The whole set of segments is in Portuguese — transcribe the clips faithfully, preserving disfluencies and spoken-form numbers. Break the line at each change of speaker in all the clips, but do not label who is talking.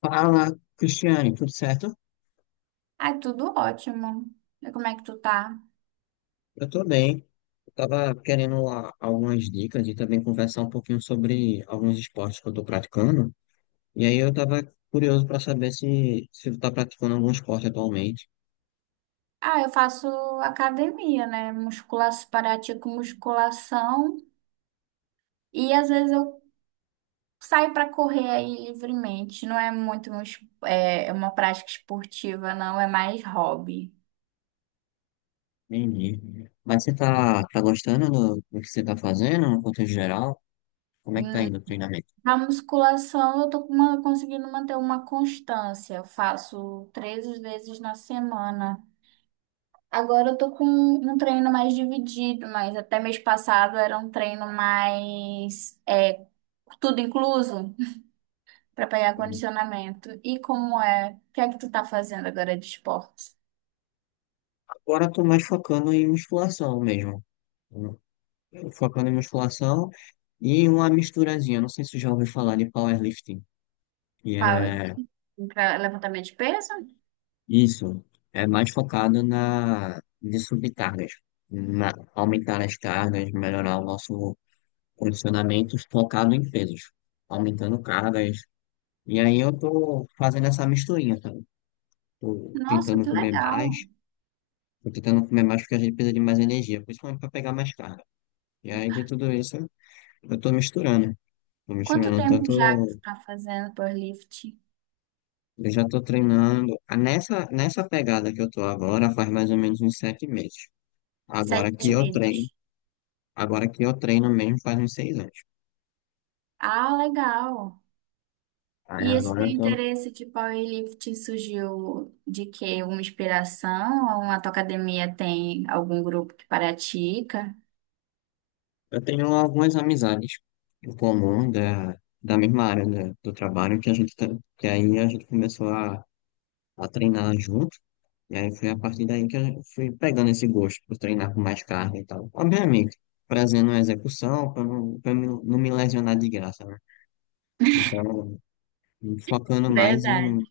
Fala, Cristiane, tudo certo?
Ai, tudo ótimo. E como é que tu tá?
Eu tô bem. Eu tava querendo a- algumas dicas e também conversar um pouquinho sobre alguns esportes que eu tô praticando. E aí eu tava curioso para saber se, se tu tá praticando algum esporte atualmente.
Ah, eu faço academia, né? Musculação, parati com musculação e às vezes eu saio pra correr aí livremente. Não é muito um es- é uma prática esportiva, não, é mais hobby.
Entendi. Mas você tá, tá gostando do, do que você tá fazendo no contexto geral? Como é que tá
Hum,
indo o treinamento?
Na musculação eu tô com uma- conseguindo manter uma constância. Eu faço três vezes na semana. Agora eu tô com um treino mais dividido, mas até mês passado era um treino mais. é, Tudo incluso? Pra pegar condicionamento. E como é? O que é que tu tá fazendo agora de esportes?
Agora eu tô mais focando em musculação mesmo. Eu- Focando em musculação e uma misturazinha. Não sei se você já ouviu falar de powerlifting. Que
Power.
é
Pra levantamento de peso?
Isso é mais focado na de subir cargas, na- aumentar as cargas, melhorar o nosso condicionamento focado em pesos, aumentando cargas. E aí eu tô fazendo essa misturinha, tá? Tô
Nossa,
tentando
que
comer
legal.
mais, tô tentando comer mais porque a gente precisa de mais energia, principalmente para pegar mais carga. E aí de tudo isso eu tô misturando, tô
Quanto
misturando
tempo já que tu
tanto
tá fazendo powerlifting?
eu já tô treinando. Ah, Nessa nessa pegada que eu tô agora faz mais ou menos uns sete meses. Agora que
Sete
eu treino
meses.
Agora que eu treino mesmo faz uns seis anos.
Ah, legal.
Aí
E esse
agora
teu
eu tô,
interesse de powerlifting surgiu de quê? Uma inspiração? Ou a tua academia tem algum grupo que pratica?
eu tenho algumas amizades em comum da, da mesma área da- do trabalho que a gente tá- que aí a gente começou a, a treinar junto. E aí foi a partir daí que eu fui pegando esse gosto por treinar com mais carga e tal. Obviamente, trazendo a execução para não, pra não não me lesionar de graça, né? Então, focando mais em
Verdade.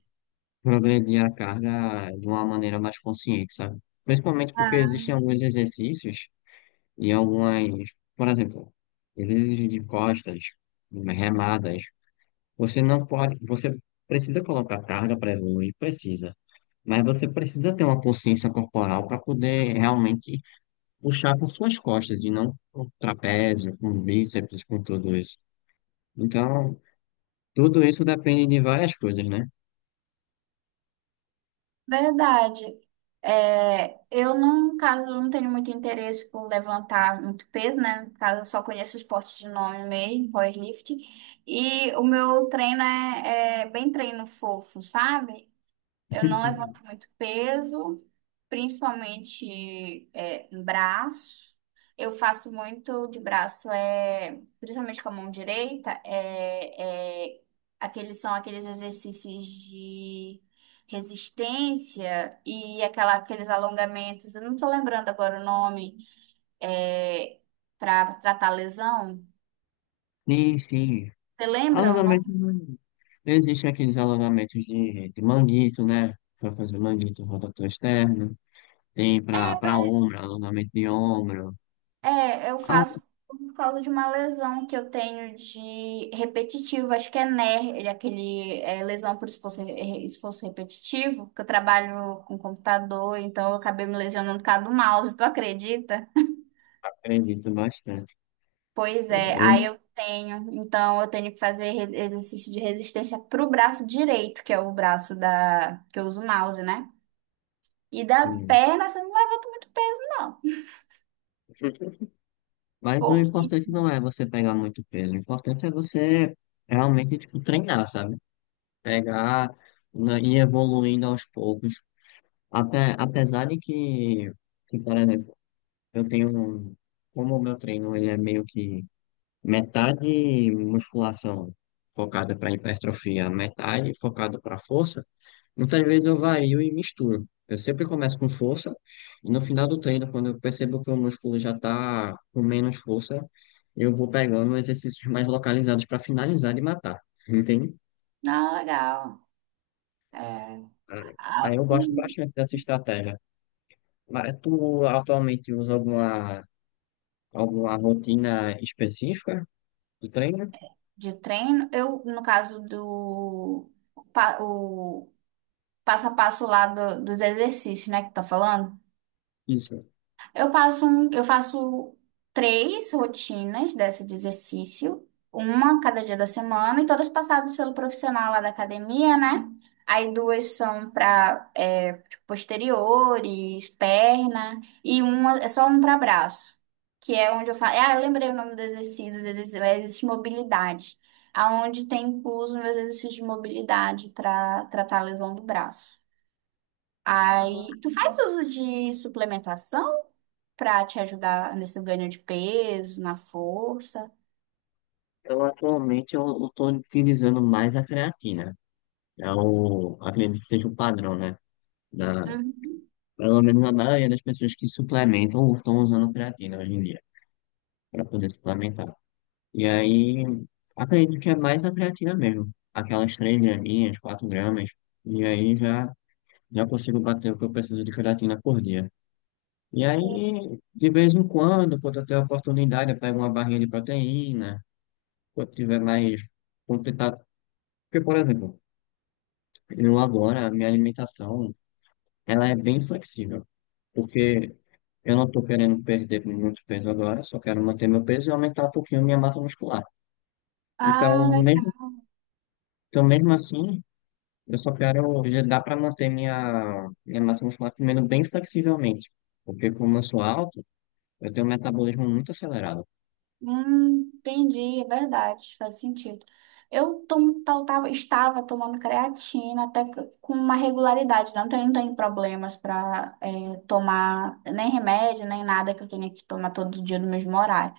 progredir a carga de uma maneira mais consciente, sabe? Principalmente porque existem alguns exercícios e algumas, por exemplo, exercícios de costas, remadas, você não pode, você precisa colocar carga para evoluir, precisa. Mas você precisa ter uma consciência corporal para poder realmente puxar com suas costas e não com trapézio, com bíceps, com tudo isso. Então, tudo isso depende de várias coisas, né?
Verdade. É, eu, no caso, não tenho muito interesse por levantar muito peso, né? No caso, eu só conheço o esporte de nome mesmo, powerlifting. E o meu treino é, é bem treino fofo, sabe? Eu não levanto muito peso, principalmente é, em braço. Eu faço muito de braço, é, principalmente com a mão direita, é, é, aqueles são aqueles exercícios de resistência e aquela, aqueles alongamentos. Eu não estou lembrando agora o nome, é, para tratar lesão.
Sim, sim.
Você lembra o
Alongamento
nome?
não. Existem aqueles alongamentos de, de manguito, né? Para fazer manguito rotator externo. Tem para para ombro, alongamento de ombro.
É, eu
Ah,
faço por causa de uma lesão que eu tenho de repetitivo, acho que é N E R, aquele é, lesão por esforço, re- esforço repetitivo, que eu trabalho com computador, então eu acabei me lesionando por causa do mouse, tu acredita?
acredito bastante.
Pois é, aí
Eu,
eu tenho, então eu tenho que fazer re- exercício de resistência pro braço direito, que é o braço da que eu uso o mouse, né? E da
sim.
perna, você não levanta muito peso, não.
Mas o importante
Pouquíssimo.
não é você pegar muito peso, o importante é você realmente, tipo, treinar, sabe? Pegar né, e ir evoluindo aos poucos. Ape- apesar de que, que, por exemplo, eu tenho, um- como o meu treino ele é meio que metade musculação focada para hipertrofia, metade focada para força, muitas vezes eu vario e misturo. Eu sempre começo com força e no final do treino, quando eu percebo que o músculo já está com menos força, eu vou pegando exercícios mais localizados para finalizar e matar. Entende?
Não, legal. É.
Ah, aí
Ah,
eu gosto bastante dessa estratégia. Mas tu atualmente usa alguma, alguma rotina específica do treino?
de treino. Eu, no caso do pa- o passo a passo lá do- dos exercícios, né, que tá falando.
Isso.
Eu passo um, eu faço três rotinas dessa de exercício, uma cada dia da semana, e todas passadas pelo profissional lá da academia, né? Aí duas são para posteriores, perna, e uma é só um para braço, que é onde eu faço. Ah, eu lembrei o nome dos exercícios, eles- existe mobilidade, aonde tem incluso meus exercícios de mobilidade para tratar a lesão do braço. Aí, tu faz uso de suplementação? Pra te ajudar nesse ganho de peso, na força.
Eu atualmente eu estou utilizando mais a creatina. É o, acredito que seja o padrão, né? da
Uhum.
Pelo menos a maioria das pessoas que suplementam ou estão usando creatina hoje em dia, para poder suplementar. E aí, acredito que é mais a creatina mesmo. Aquelas três graminhas, quatro gramas. E aí já, já consigo bater o que eu preciso de creatina por dia. E aí, de vez em quando, quando eu tenho a oportunidade, eu pego uma barrinha de proteína. Quando tiver mais. Quando tentar... Porque, por exemplo, eu agora, a minha alimentação, ela é bem flexível. Porque eu não estou querendo perder muito peso agora, só quero manter meu peso e aumentar um pouquinho minha massa muscular. Então,
Ah,
mesmo,
legal.
então mesmo assim, eu só quero, já dá para manter minha, minha massa muscular comendo bem flexivelmente. Porque como eu sou alto, eu tenho um metabolismo muito acelerado.
Hum, entendi, é verdade, faz sentido. Eu tomo, tal- tava- estava tomando creatina até que com uma regularidade, não tenho, não tenho problemas para tomar nem remédio, nem nada que eu tenha que tomar todo dia no mesmo horário.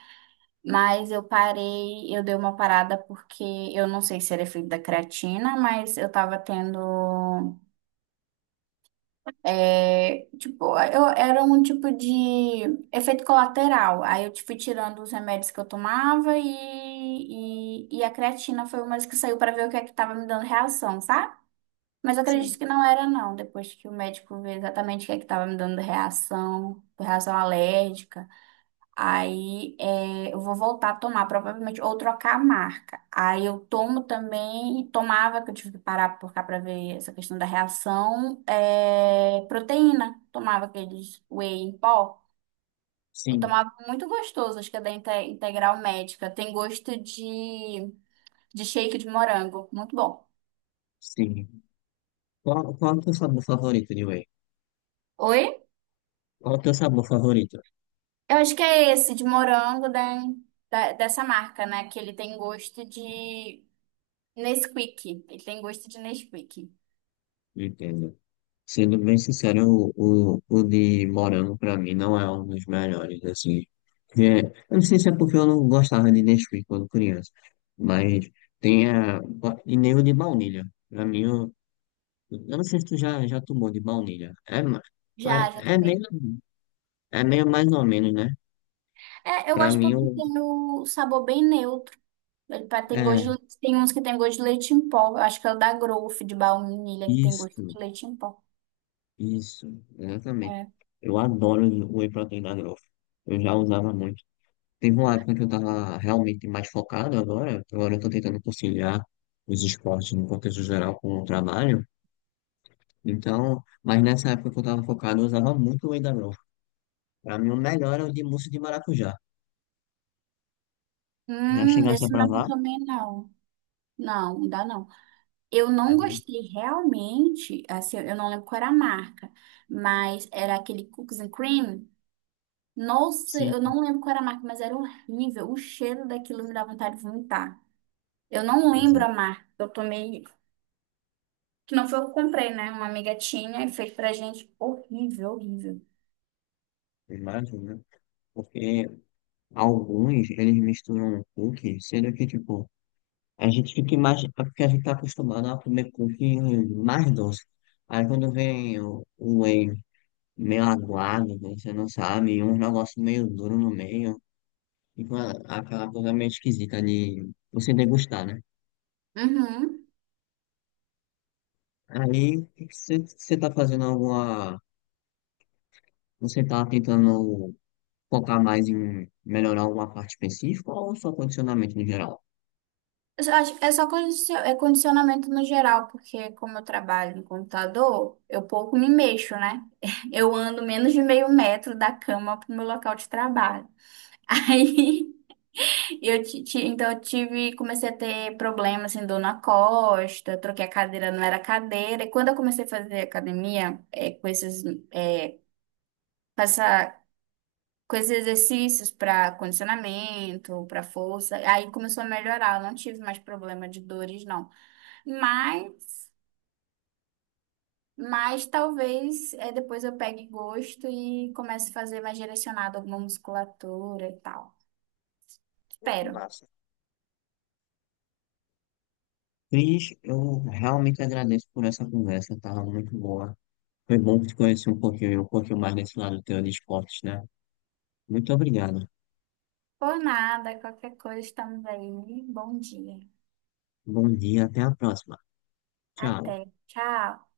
Mas eu parei, eu dei uma parada porque eu não sei se era efeito da creatina, mas eu estava tendo. É, tipo, eu era um tipo de efeito colateral. Aí eu fui tirando os remédios que eu tomava e, e, e a creatina foi uma das que saiu para ver o que é que estava me dando reação, sabe? Mas eu acredito
Sim,
que não era, não, depois que o médico vê exatamente o que é que estava me dando reação, reação alérgica. Aí é, eu vou voltar a tomar, provavelmente, ou trocar a marca. Aí eu tomo também, tomava, que eu tive que parar por cá para ver essa questão da reação, é, proteína. Tomava aqueles whey em pó. Eu
sim,
tomava muito gostoso, acho que é da Inte- Integral Médica. Tem gosto de, de shake de morango, muito bom.
sim. Qual, qual é o teu sabor favorito de whey?
Oi?
Qual é o teu sabor favorito?
Eu acho que é esse, de morango da, da- dessa marca, né? Que ele tem gosto de Nesquik. Ele tem gosto de Nesquik.
Entendo. Sendo bem sincero, o, o, o de morango pra mim não é um dos melhores, assim. É, eu não sei se é porque eu não gostava de Nesquik quando criança, mas tem a, e nem o de baunilha. Pra mim, eu, eu não sei se tu já, já tomou de baunilha. É, ma-
Já, já
é, é meio,
também.
é meio mais ou menos, né?
É, eu
Pra
gosto
mim,
porque
eu,
tem o sabor bem neutro. Ele pa- tem gosto
é,
de leite- tem uns que tem gosto de leite em pó. Eu acho que é o da Growth de baunilha que tem gosto
isso,
de leite em pó.
isso, exatamente.
É.
Eu adoro o whey protein da Growth. Eu já usava muito. Teve uma época que eu tava realmente mais focado agora, agora eu tô tentando conciliar os esportes no contexto geral com o trabalho, então, mas nessa época que eu tava focado, eu usava muito o whey da Growth. Pra mim, o melhor era o de mousse de maracujá. Já
Hum,
chegasse a
esse não
provar?
também não. Não, não dá não. Eu
É
não
muito-
gostei realmente, assim, eu não lembro qual era a marca, mas era aquele Cookies and Cream. Nossa, eu
Sim,
não lembro qual era a marca, mas era horrível. O cheiro daquilo me dá vontade de vomitar. Eu não lembro
exato.
a marca. Eu tomei Que não foi eu que comprei, né? Uma amiga tinha e fez pra gente. Horrível, horrível.
Imagina, né? Porque alguns, eles misturam cookie, sendo que, tipo, a gente fica mais, é porque a gente tá acostumado a comer cookie mais doce. Aí quando vem o, o whey meio aguado, que você não sabe, e um negócio meio duro no meio, e com a- aquela coisa meio esquisita de você degustar, né?
Uhum.
Aí, se você tá fazendo alguma. Você tá tentando focar mais em melhorar alguma parte específica ou só condicionamento no geral?
Eu só acho- É só condicio- é condicionamento no geral, porque como eu trabalho no computador, eu pouco me mexo, né? Eu ando menos de meio metro da cama pro meu local de trabalho. Aí eu ti- ti- então eu tive, comecei a ter problema assim, dor na costa, troquei a cadeira, não era cadeira. E quando eu comecei a fazer academia, é, com esses, é, com essa com esses exercícios para condicionamento, para força. Aí começou a melhorar, eu não tive mais problema de dores, não. Mas, mas talvez é, depois eu pegue gosto e comece a fazer mais direcionado alguma musculatura e tal.
Muito
Espero.
massa. Cris, eu realmente agradeço por essa conversa, tava muito boa. Foi bom te conhecer um pouquinho, um pouquinho mais desse lado teu de esportes, né? Muito obrigado.
Por nada, qualquer coisa, estamos aí. Bom dia.
Bom dia, até a próxima. Tchau.
Até. Tchau.